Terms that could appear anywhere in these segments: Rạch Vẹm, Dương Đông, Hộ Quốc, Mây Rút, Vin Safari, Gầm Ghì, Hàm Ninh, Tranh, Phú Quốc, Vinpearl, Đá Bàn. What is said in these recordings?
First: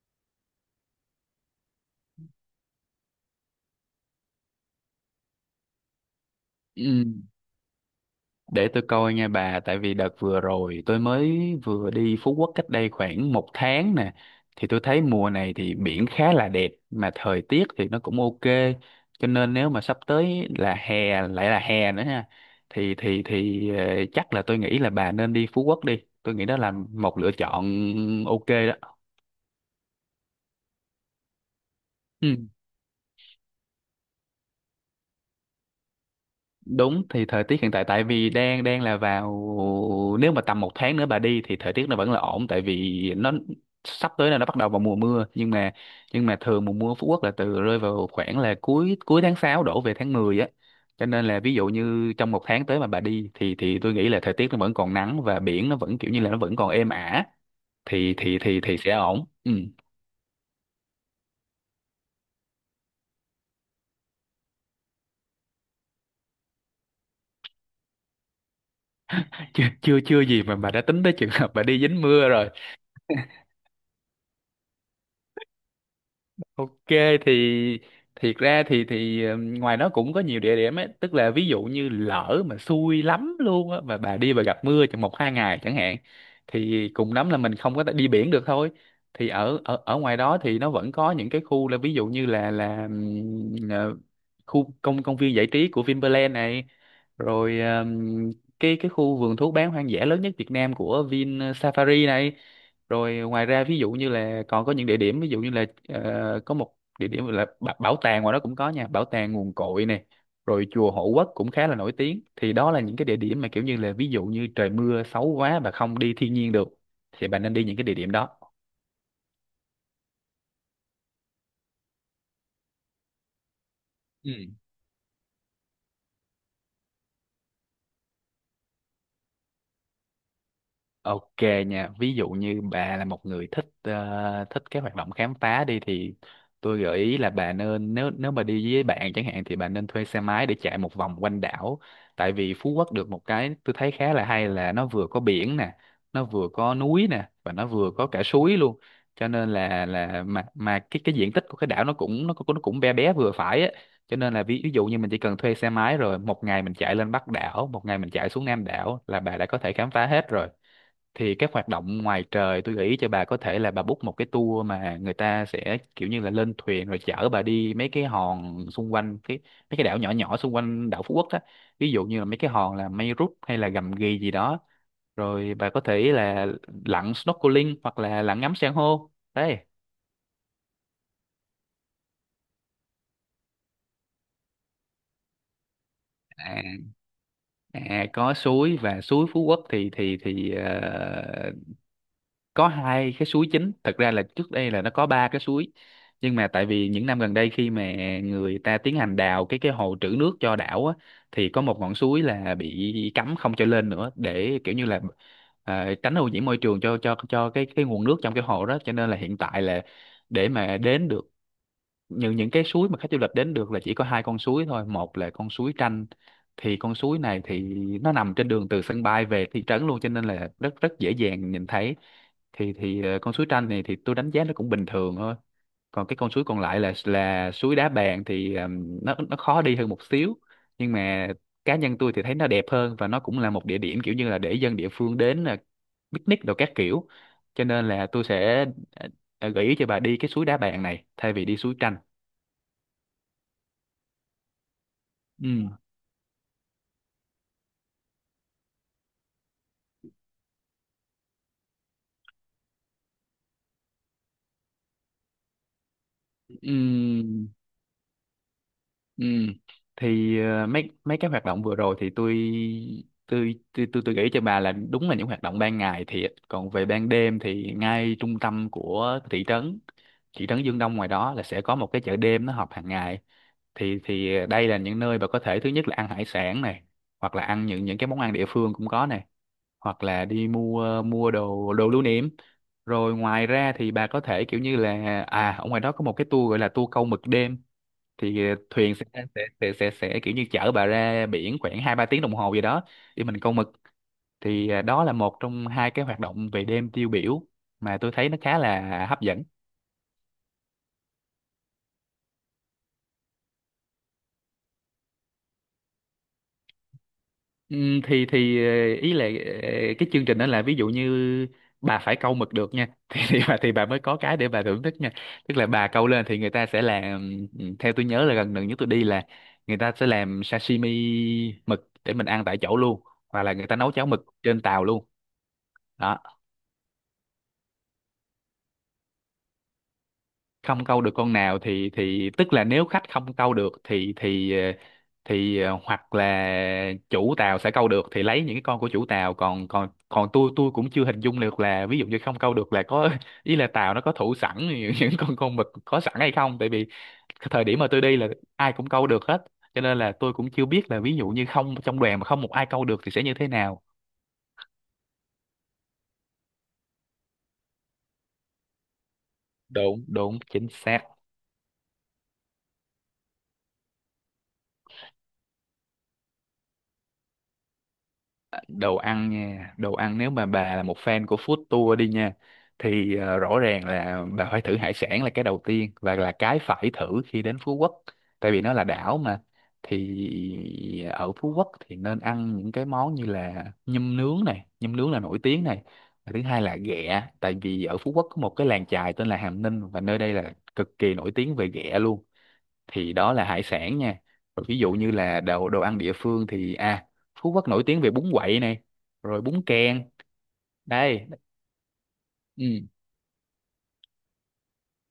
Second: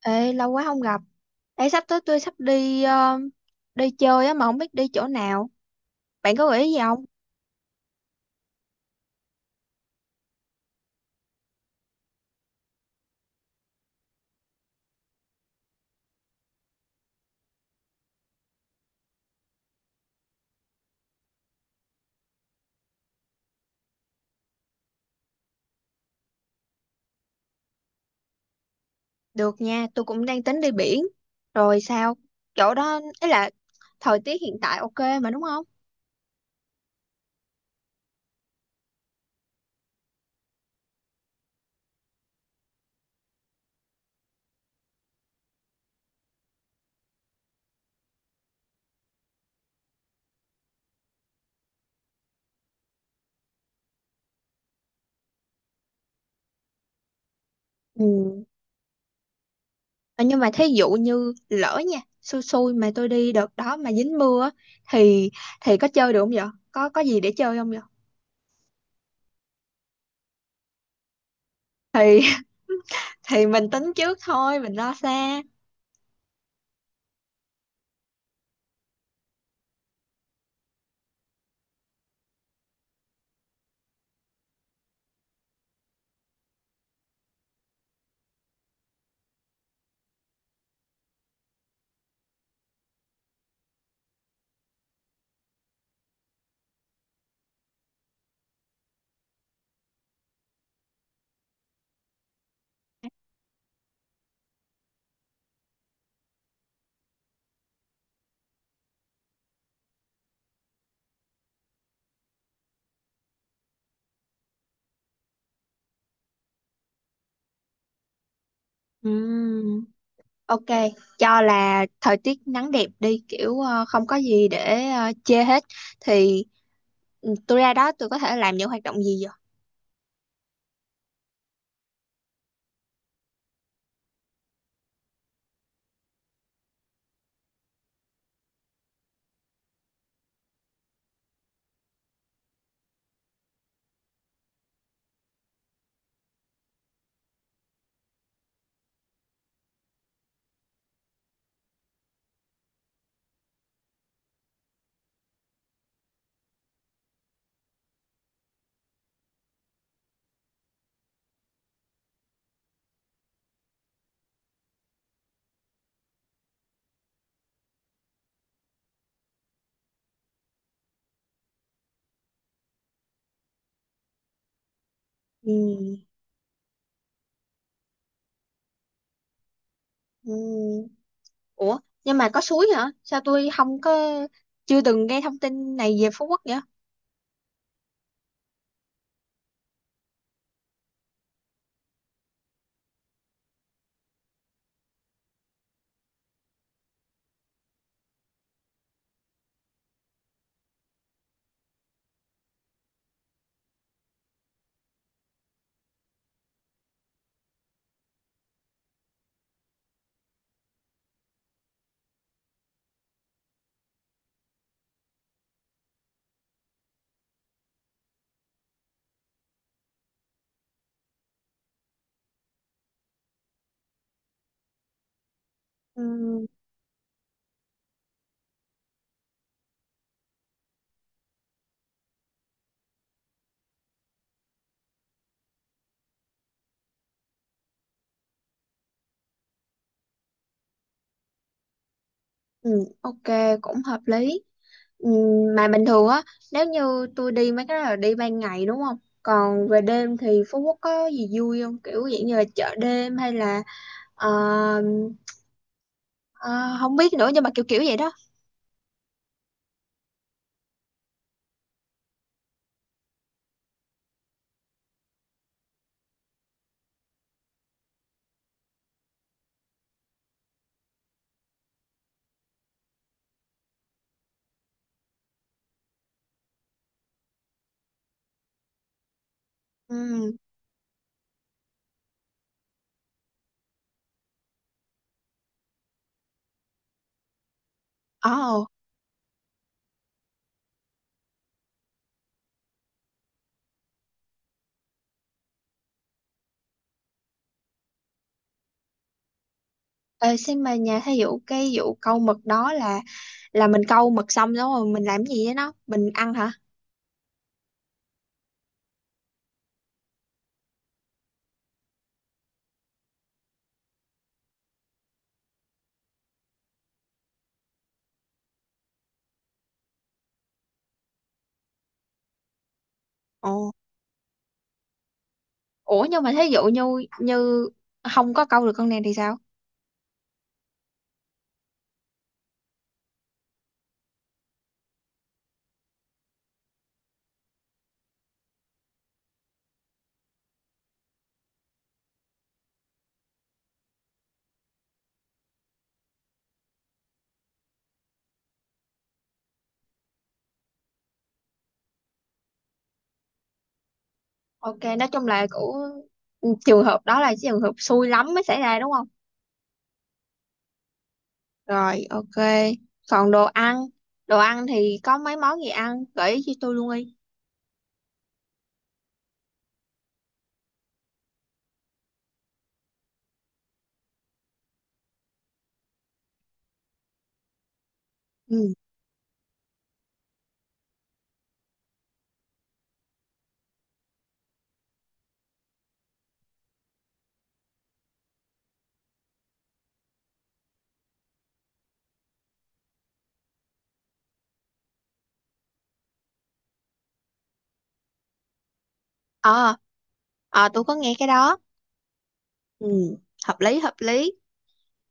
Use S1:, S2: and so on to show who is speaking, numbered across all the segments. S1: Ê, lâu quá không gặp. Ê, sắp tới tôi sắp đi đi chơi á mà không biết đi chỗ nào. Bạn có gợi ý gì không?
S2: Ừ, để tôi coi nha bà. Tại vì đợt vừa rồi tôi vừa đi Phú Quốc cách đây khoảng một tháng nè, thì tôi thấy mùa này thì biển khá là đẹp, mà thời tiết thì nó cũng ok. Cho nên nếu mà sắp tới là hè, lại là hè nữa ha, thì chắc là tôi nghĩ là bà nên đi Phú Quốc đi, tôi nghĩ đó là một lựa chọn ok đó.
S1: Được nha, tôi cũng đang tính đi biển. Rồi sao?
S2: Ừ.
S1: Chỗ đó ấy là thời tiết hiện tại ok mà đúng không?
S2: Đúng, thì thời tiết hiện tại, tại vì đang đang là vào, nếu mà tầm một tháng nữa bà đi thì thời tiết nó vẫn là ổn, tại vì nó sắp tới là nó bắt đầu vào mùa mưa. Nhưng mà thường mùa mưa ở Phú Quốc là từ, rơi vào khoảng là cuối cuối tháng 6 đổ về tháng 10 á. Cho nên là ví dụ như trong một tháng tới mà bà đi thì tôi nghĩ là thời tiết nó vẫn còn nắng, và biển nó vẫn kiểu như là nó vẫn còn êm ả, thì
S1: Ừ.
S2: thì thì thì sẽ ổn. Ừ.
S1: Ờ, Nhưng mà thí dụ như lỡ nha, xui xui mà tôi đi đợt đó mà dính mưa á, thì thì có chơi được không vậy? Có gì để chơi không vậy?
S2: chưa chưa chưa gì mà bà đã tính tới trường hợp bà đi dính
S1: Thì
S2: mưa.
S1: thì mình tính trước thôi, mình lo xa.
S2: Ok, thì thiệt ra thì ngoài nó cũng có nhiều địa điểm ấy, tức là ví dụ như lỡ mà xui lắm luôn á mà bà đi, bà gặp mưa trong một hai ngày chẳng hạn, thì cùng lắm là mình không có thể đi biển được thôi. Thì ở ở ở ngoài đó thì nó vẫn có những cái khu, là ví dụ như là khu công công viên giải trí của Vinpearl này, rồi cái khu vườn thú bán hoang dã lớn nhất Việt Nam của Vin Safari này. Rồi ngoài ra ví dụ như là còn có những địa điểm, ví dụ như là có một địa điểm là bảo tàng, ngoài đó cũng có nha, bảo tàng nguồn cội này, rồi chùa Hộ Quốc cũng khá là nổi tiếng. Thì đó là những cái địa điểm mà kiểu như là ví dụ như trời mưa xấu quá và không đi thiên nhiên được, thì bạn nên đi những cái địa điểm đó.
S1: Ừ. Ok, cho là thời tiết nắng đẹp đi kiểu không có gì để chê hết thì tôi ra đó tôi có thể làm những hoạt động gì vậy?
S2: Ok nha, ví dụ như bà là một người thích thích cái hoạt động khám phá đi, thì tôi gợi ý là bà nên, nếu nếu mà đi với bạn chẳng hạn, thì bà nên thuê xe máy để chạy một vòng quanh đảo. Tại vì Phú Quốc được một cái tôi thấy khá là hay, là nó vừa có biển nè, nó vừa có núi nè, và nó vừa có cả suối luôn. Cho nên là mà cái diện tích của cái đảo nó cũng bé bé vừa phải á. Cho nên là ví dụ như mình chỉ cần thuê xe máy rồi một ngày mình chạy lên Bắc đảo, một ngày mình chạy xuống Nam đảo, là bà đã có thể khám phá hết rồi. Thì các hoạt động ngoài trời, tôi nghĩ cho bà có thể là bà book một cái tour mà người ta sẽ kiểu như là lên thuyền rồi chở bà đi mấy cái hòn xung quanh, mấy cái đảo nhỏ nhỏ xung quanh đảo Phú Quốc á, ví dụ như là mấy cái hòn là Mây Rút hay là Gầm Ghì gì đó. Rồi bà có
S1: Ừm,
S2: thể là lặn snorkeling hoặc là lặn ngắm san hô đấy.
S1: ừm. Ủa, nhưng mà có suối hả? Sao tôi không có chưa từng nghe thông tin này về Phú Quốc vậy?
S2: À, à, có suối. Và suối Phú Quốc thì có hai cái suối chính. Thật ra là trước đây là nó có ba cái suối, nhưng mà tại vì những năm gần đây, khi mà người ta tiến hành đào cái hồ trữ nước cho đảo á, thì có một ngọn suối là bị cấm không cho lên nữa, để kiểu như là tránh ô nhiễm môi trường cho cái nguồn nước trong cái hồ đó. Cho nên là hiện tại là, để mà đến được những cái suối mà khách du lịch đến được, là chỉ có hai con suối thôi. Một là con suối Tranh, thì con suối này thì nó nằm trên đường từ sân bay về thị trấn luôn, cho nên là rất rất dễ dàng nhìn thấy. Thì con suối Tranh này thì tôi đánh giá nó cũng bình thường thôi. Còn cái con suối
S1: Ừm,
S2: còn lại là suối Đá Bàn, thì nó khó đi hơn một xíu, nhưng mà cá nhân tôi thì thấy nó đẹp hơn, và nó cũng là một địa điểm kiểu như là để dân địa phương đến picnic đồ các kiểu. Cho nên là tôi sẽ gợi ý cho bà đi cái suối Đá Bàn này thay vì đi suối Tranh.
S1: ừm, ok, cũng hợp lý. Ừm,
S2: Ừ,
S1: mà bình thường á, nếu như tôi đi mấy cái đó là đi ban ngày đúng không? Còn về đêm thì Phú Quốc có gì vui không? Kiểu dạng như là chợ đêm hay là ờ, Ờ, không biết nữa
S2: ừ,
S1: nhưng mà kiểu kiểu vậy đó.
S2: ừ. Thì mấy mấy cái hoạt động vừa rồi thì tôi nghĩ cho bà là đúng, là những hoạt động ban ngày thiệt. Còn về ban đêm thì ngay trung tâm của thị trấn Dương Đông ngoài đó là sẽ có một cái chợ đêm, nó họp hàng ngày. Thì đây là những nơi bà có thể, thứ nhất là ăn hải sản này, hoặc là ăn những cái món ăn địa phương cũng có này, hoặc là
S1: Ừ.
S2: đi mua mua đồ đồ lưu niệm. Rồi ngoài ra thì bà có thể kiểu như là, à, ở ngoài đó có một cái tour gọi là tour câu mực đêm. Thì
S1: Ồ.
S2: thuyền sẽ sẽ kiểu như chở bà ra biển khoảng hai ba tiếng đồng hồ gì đó, để mình câu mực. Thì à, đó là một trong hai cái hoạt động về đêm tiêu biểu mà tôi thấy nó khá là hấp dẫn.
S1: ờ, Xin mà nhà thí dụ cái vụ câu mực đó là mình câu mực xong đúng rồi mình làm gì với nó, mình ăn hả?
S2: Ý là, ờ, cái chương trình đó là ví dụ như bà phải câu mực được nha. Thì bà, thì bà mới có cái để bà thưởng thức nha. Tức là bà câu lên thì người ta sẽ làm, theo tôi nhớ là gần gần nhất tôi đi là, người ta sẽ làm sashimi mực để mình ăn tại chỗ luôn, hoặc là người
S1: Ồ,
S2: ta nấu cháo mực trên tàu luôn.
S1: ủa
S2: Đó.
S1: nhưng mà thí dụ như như không có câu được con này thì sao?
S2: Không câu được con nào thì tức là nếu khách không câu được thì hoặc là chủ tàu sẽ câu được thì lấy những cái con của chủ tàu. Còn còn còn tôi cũng chưa hình dung được là ví dụ như không câu được là có, ý là tàu nó có thủ sẵn những con mực có sẵn hay không, tại vì cái thời điểm mà tôi đi là ai cũng câu được hết, cho nên là tôi cũng chưa biết là ví dụ như không, trong đoàn mà không một ai câu được thì sẽ như thế nào.
S1: Ok, nói chung là của trường hợp đó là trường hợp xui lắm mới xảy ra đúng không?
S2: Đúng, đúng, chính xác.
S1: Rồi, ok, còn đồ ăn. Đồ ăn thì có mấy món gì ăn, gợi ý cho tôi luôn đi.
S2: Đồ ăn nha. Đồ ăn, nếu mà bà là một fan của food tour đi nha, thì rõ ràng là bà phải thử hải sản, là cái đầu tiên và là cái phải thử khi đến Phú Quốc, tại vì
S1: Ừ.
S2: nó là đảo mà. Thì ở Phú Quốc thì nên ăn những cái món như là nhum nướng này, nhum nướng là nổi tiếng này. Và thứ hai là ghẹ, tại vì ở Phú Quốc có một cái làng chài tên là Hàm Ninh, và nơi đây là cực kỳ nổi tiếng về ghẹ luôn. Thì đó là hải sản nha. Rồi ví dụ như là đồ đồ ăn địa phương thì à, Phú Quốc nổi tiếng về bún quậy này, rồi bún
S1: ờ
S2: kèn.
S1: ờ, tôi có nghe
S2: Đây.
S1: cái đó.
S2: Ừ.
S1: Ừ, hợp lý hợp lý.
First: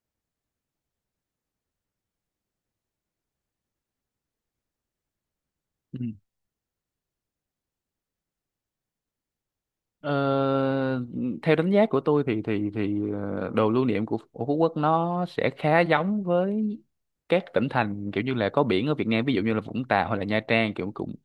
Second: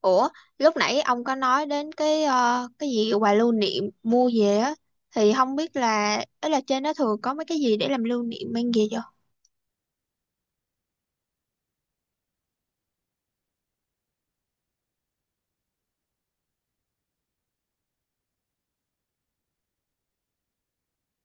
S1: Ủa, lúc nãy ông có nói đến cái cái gì quà lưu niệm mua về á thì không biết
S2: Ừ.
S1: là ấy là trên đó thường có mấy cái gì để làm lưu niệm mang về chưa?
S2: Ờ, Theo đánh giá của tôi thì đồ lưu niệm của Phú Quốc nó sẽ khá giống với các tỉnh thành kiểu như là có biển ở Việt Nam, ví dụ như là Vũng Tàu hay là Nha Trang, kiểu cũng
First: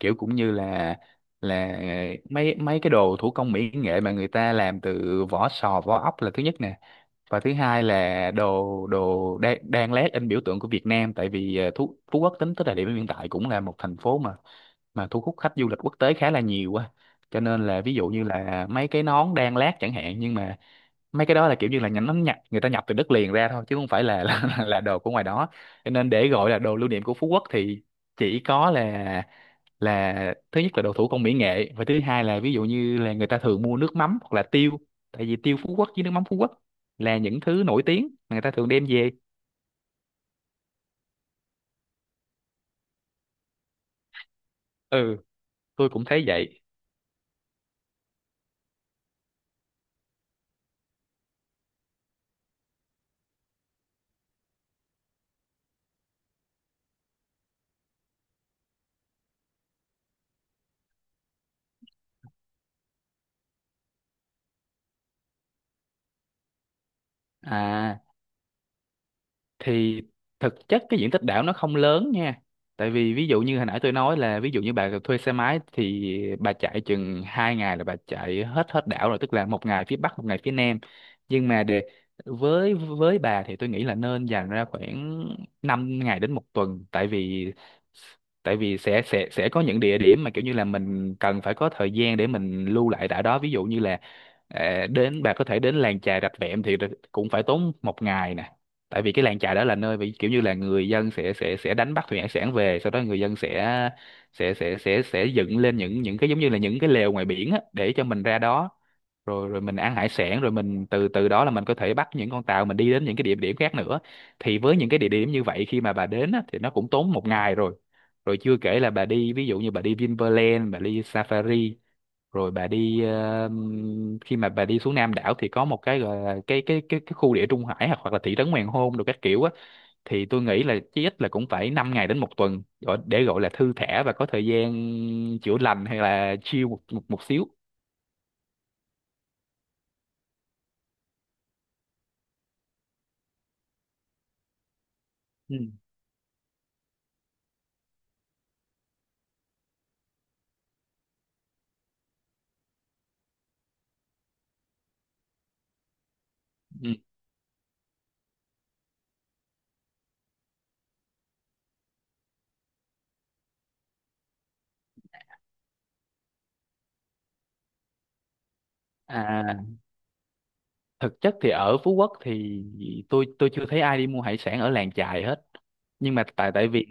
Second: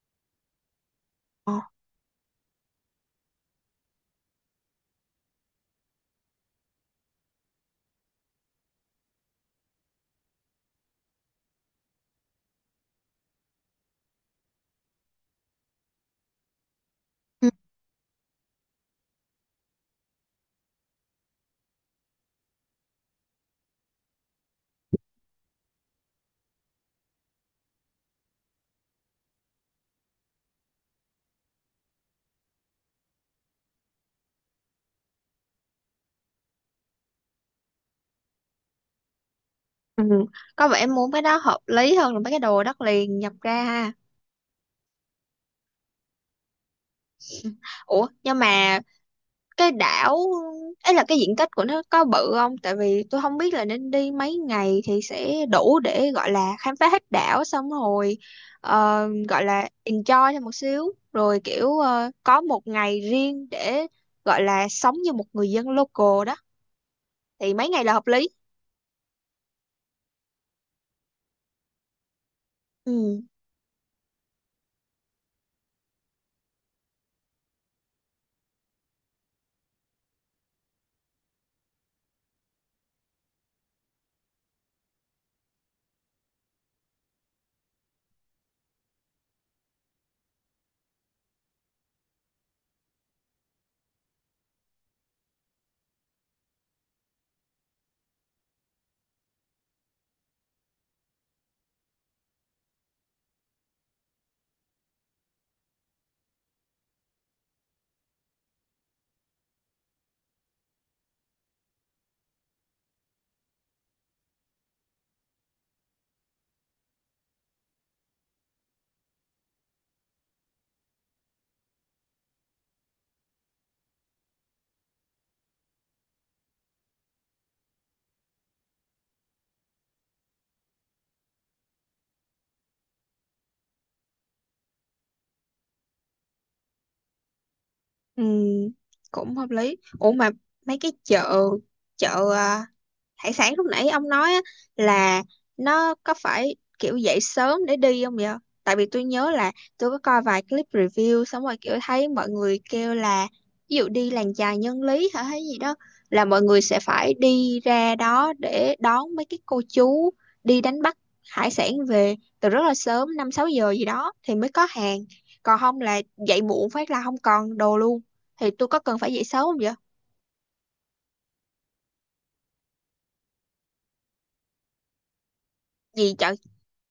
S2: kiểu cũng như là
S1: Ờ.
S2: là mấy mấy cái đồ thủ công mỹ nghệ mà người ta làm từ vỏ sò vỏ ốc là thứ nhất nè, và thứ hai là đồ đồ đan, đan lát in biểu tượng của Việt Nam. Tại vì Phú Quốc tính tới thời điểm hiện tại cũng là một thành phố mà thu hút khách du lịch quốc tế khá là nhiều quá, cho
S1: Ừ.
S2: nên là ví dụ như là mấy cái nón đan lát chẳng hạn, nhưng mà mấy cái đó là kiểu như là nhánh nó nhập người ta nhập từ đất liền ra thôi, chứ không phải là là đồ của ngoài đó. Cho nên để gọi là đồ lưu niệm của Phú Quốc thì chỉ có là thứ nhất là đậu thủ công mỹ nghệ, và thứ hai là ví dụ như là người ta thường mua nước mắm hoặc là tiêu, tại vì tiêu Phú Quốc với nước mắm Phú Quốc là những thứ nổi tiếng mà người ta thường đem về.
S1: Ừ. Có vẻ muốn cái đó hợp lý hơn là mấy cái đồ đất liền nhập ra ha.
S2: Ừ, tôi cũng thấy vậy.
S1: Ủa, nhưng mà cái đảo ấy là cái diện tích của nó có bự không, tại vì tôi không biết là nên đi mấy ngày thì sẽ đủ để gọi là khám phá hết đảo xong rồi gọi là enjoy thêm một xíu rồi kiểu có một ngày riêng để gọi là sống như một người dân local đó, thì mấy ngày là
S2: À,
S1: hợp lý?
S2: thì thực chất cái diện tích đảo nó không lớn nha, tại vì
S1: Ừ,
S2: ví dụ như hồi nãy tôi nói là ví dụ như bà thuê xe máy thì bà chạy chừng hai ngày là bà chạy hết hết đảo rồi, tức là một ngày phía bắc một ngày phía nam. Nhưng mà để với bà thì tôi nghĩ là nên dành ra khoảng 5 ngày đến một tuần, tại vì sẽ có những địa điểm mà kiểu như là mình cần phải có thời gian để mình lưu lại đảo đó. Ví dụ như là đến, bà có thể đến làng chài Rạch Vẹm thì cũng phải tốn một ngày nè, tại vì cái làng chài đó là nơi bị kiểu như là người dân sẽ đánh bắt thủy hải sản về, sau đó người dân sẽ dựng lên những cái giống như là những cái lều ngoài biển á, để cho mình ra đó rồi rồi mình ăn hải sản, rồi mình từ từ đó là mình có thể bắt những con tàu mình đi đến những cái địa điểm khác nữa. Thì với những cái địa điểm như vậy khi mà bà đến á, thì nó cũng tốn một ngày rồi. Rồi chưa kể là bà đi, ví dụ như bà đi Vinpearl, bà đi Safari, rồi bà đi khi mà bà đi xuống Nam đảo thì có một cái gọi là cái khu địa Trung Hải, hoặc hoặc là thị trấn Hoàng Hôn đồ các kiểu á. Thì tôi nghĩ là chí ít là cũng phải 5 ngày đến một tuần để gọi là thư thả và có thời gian chữa lành hay là chill một một, một xíu.
S1: ừ, cũng hợp lý. Ủa mà mấy cái chợ, chợ à, hải sản lúc nãy ông nói á, là
S2: Ừ.
S1: nó có phải kiểu dậy sớm để đi không vậy? Tại vì tôi nhớ là tôi có coi vài clip review xong rồi kiểu thấy mọi người kêu là ví dụ đi làng chài nhân lý hả hay gì đó là mọi người sẽ
S2: Ừ.
S1: phải đi ra đó để đón mấy cái cô chú đi đánh bắt hải sản về từ rất là sớm 5 6 giờ gì đó thì mới có hàng. Còn không là dậy muộn phát là không còn đồ luôn. Thì tôi có cần phải dậy sớm
S2: À,
S1: không vậy?
S2: thực chất thì ở Phú Quốc thì tôi chưa thấy ai đi mua hải sản ở làng chài hết,
S1: Gì
S2: nhưng mà
S1: trời.
S2: tại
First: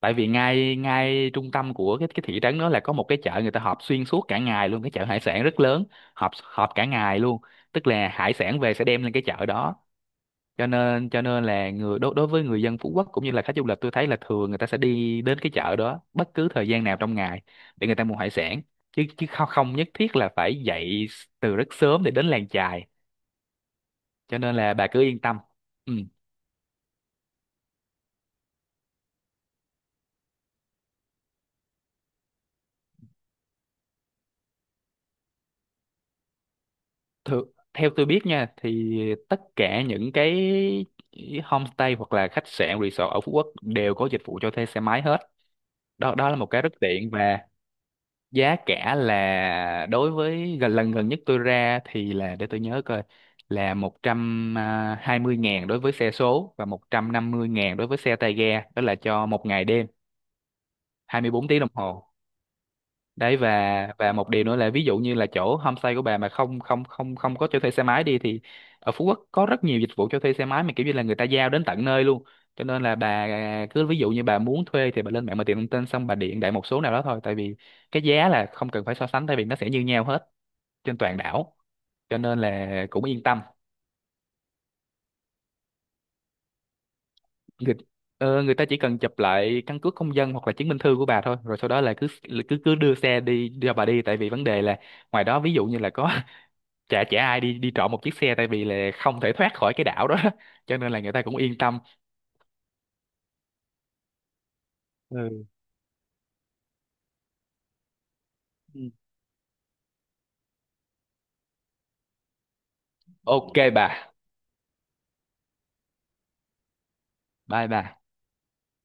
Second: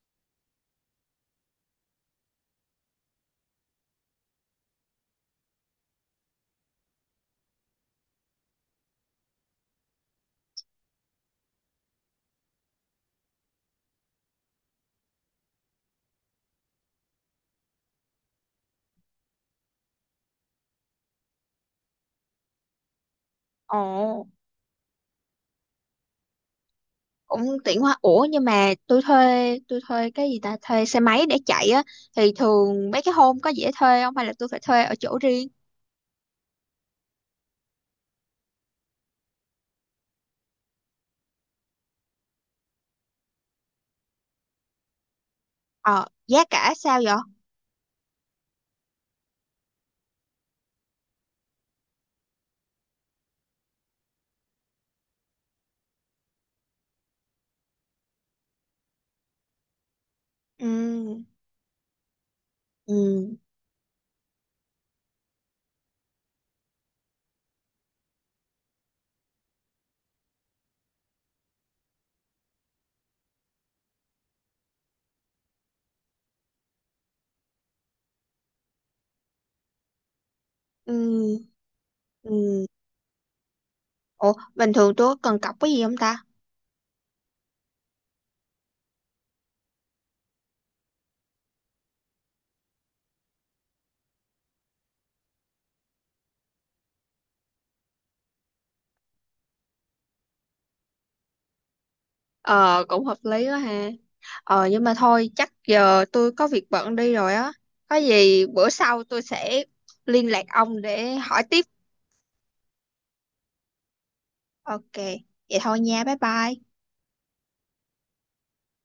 S2: tại vì ngay ngay trung tâm của cái thị trấn đó là có một cái chợ người ta họp xuyên suốt cả ngày luôn, cái chợ hải sản rất lớn, họp họp cả ngày luôn, tức là hải sản về sẽ đem lên cái chợ đó. Cho nên là người đối đối với người dân Phú Quốc cũng như là khách du lịch, tôi thấy là thường người ta sẽ đi đến cái chợ đó bất cứ thời gian nào trong ngày để người ta mua hải sản, chứ chứ không, nhất thiết là phải dậy từ rất sớm để đến làng chài.
S1: Ồ.
S2: Cho nên là bà cứ yên tâm. Ừ.
S1: Cũng tiện quá. Ủa nhưng mà tôi thuê cái gì ta, thuê xe máy để chạy á thì thường mấy cái hôm có dễ thuê không hay là tôi phải thuê ở chỗ riêng?
S2: Thử, Theo tôi biết nha, thì tất cả những cái homestay hoặc là khách sạn resort ở Phú Quốc đều có dịch vụ cho thuê xe máy hết.
S1: Ờ,
S2: Đó đó là
S1: giá
S2: một cái
S1: cả
S2: rất
S1: sao
S2: tiện.
S1: vậy?
S2: Và giá cả là, đối với gần nhất tôi ra thì, là để tôi nhớ coi, là 120 ngàn đối với xe số và 150 ngàn đối với xe tay ga, đó là cho một ngày đêm,
S1: Ừ.
S2: 24 tiếng đồng hồ
S1: Ừ.
S2: đấy. Và một điều nữa là, ví dụ như là chỗ homestay của bà mà không không không không có cho thuê xe máy đi thì ở Phú Quốc có rất nhiều dịch vụ cho thuê xe máy mà kiểu như là người ta giao đến tận nơi luôn. Cho nên là bà cứ, ví dụ như bà muốn thuê thì bà lên mạng mà tìm thông tin, xong bà điện đại một số nào đó thôi, tại vì cái giá là không cần phải so sánh, tại vì nó sẽ như nhau hết trên toàn
S1: Ừ.
S2: đảo, cho nên
S1: Ừ.
S2: là cũng yên tâm.
S1: Ủa bình thường tôi có cần cọc cái gì không ta?
S2: người, Người ta chỉ cần chụp lại căn cước công dân hoặc là chứng minh thư của bà thôi, rồi sau đó là cứ cứ cứ đưa xe đi cho bà đi, tại vì vấn đề là ngoài đó ví dụ như là có chả chả ai đi đi trộm một chiếc xe, tại vì là không thể thoát khỏi cái đảo đó cho nên là người ta cũng yên tâm.
S1: Ờ, cũng hợp lý quá ha. Ờ nhưng mà thôi
S2: Ừ.
S1: chắc giờ tôi có việc bận đi rồi á. Có gì bữa
S2: Ừ.
S1: sau tôi sẽ liên lạc ông để hỏi tiếp.
S2: Ok bà.
S1: Ok, vậy thôi nha, bye bye.
S2: Bye bà.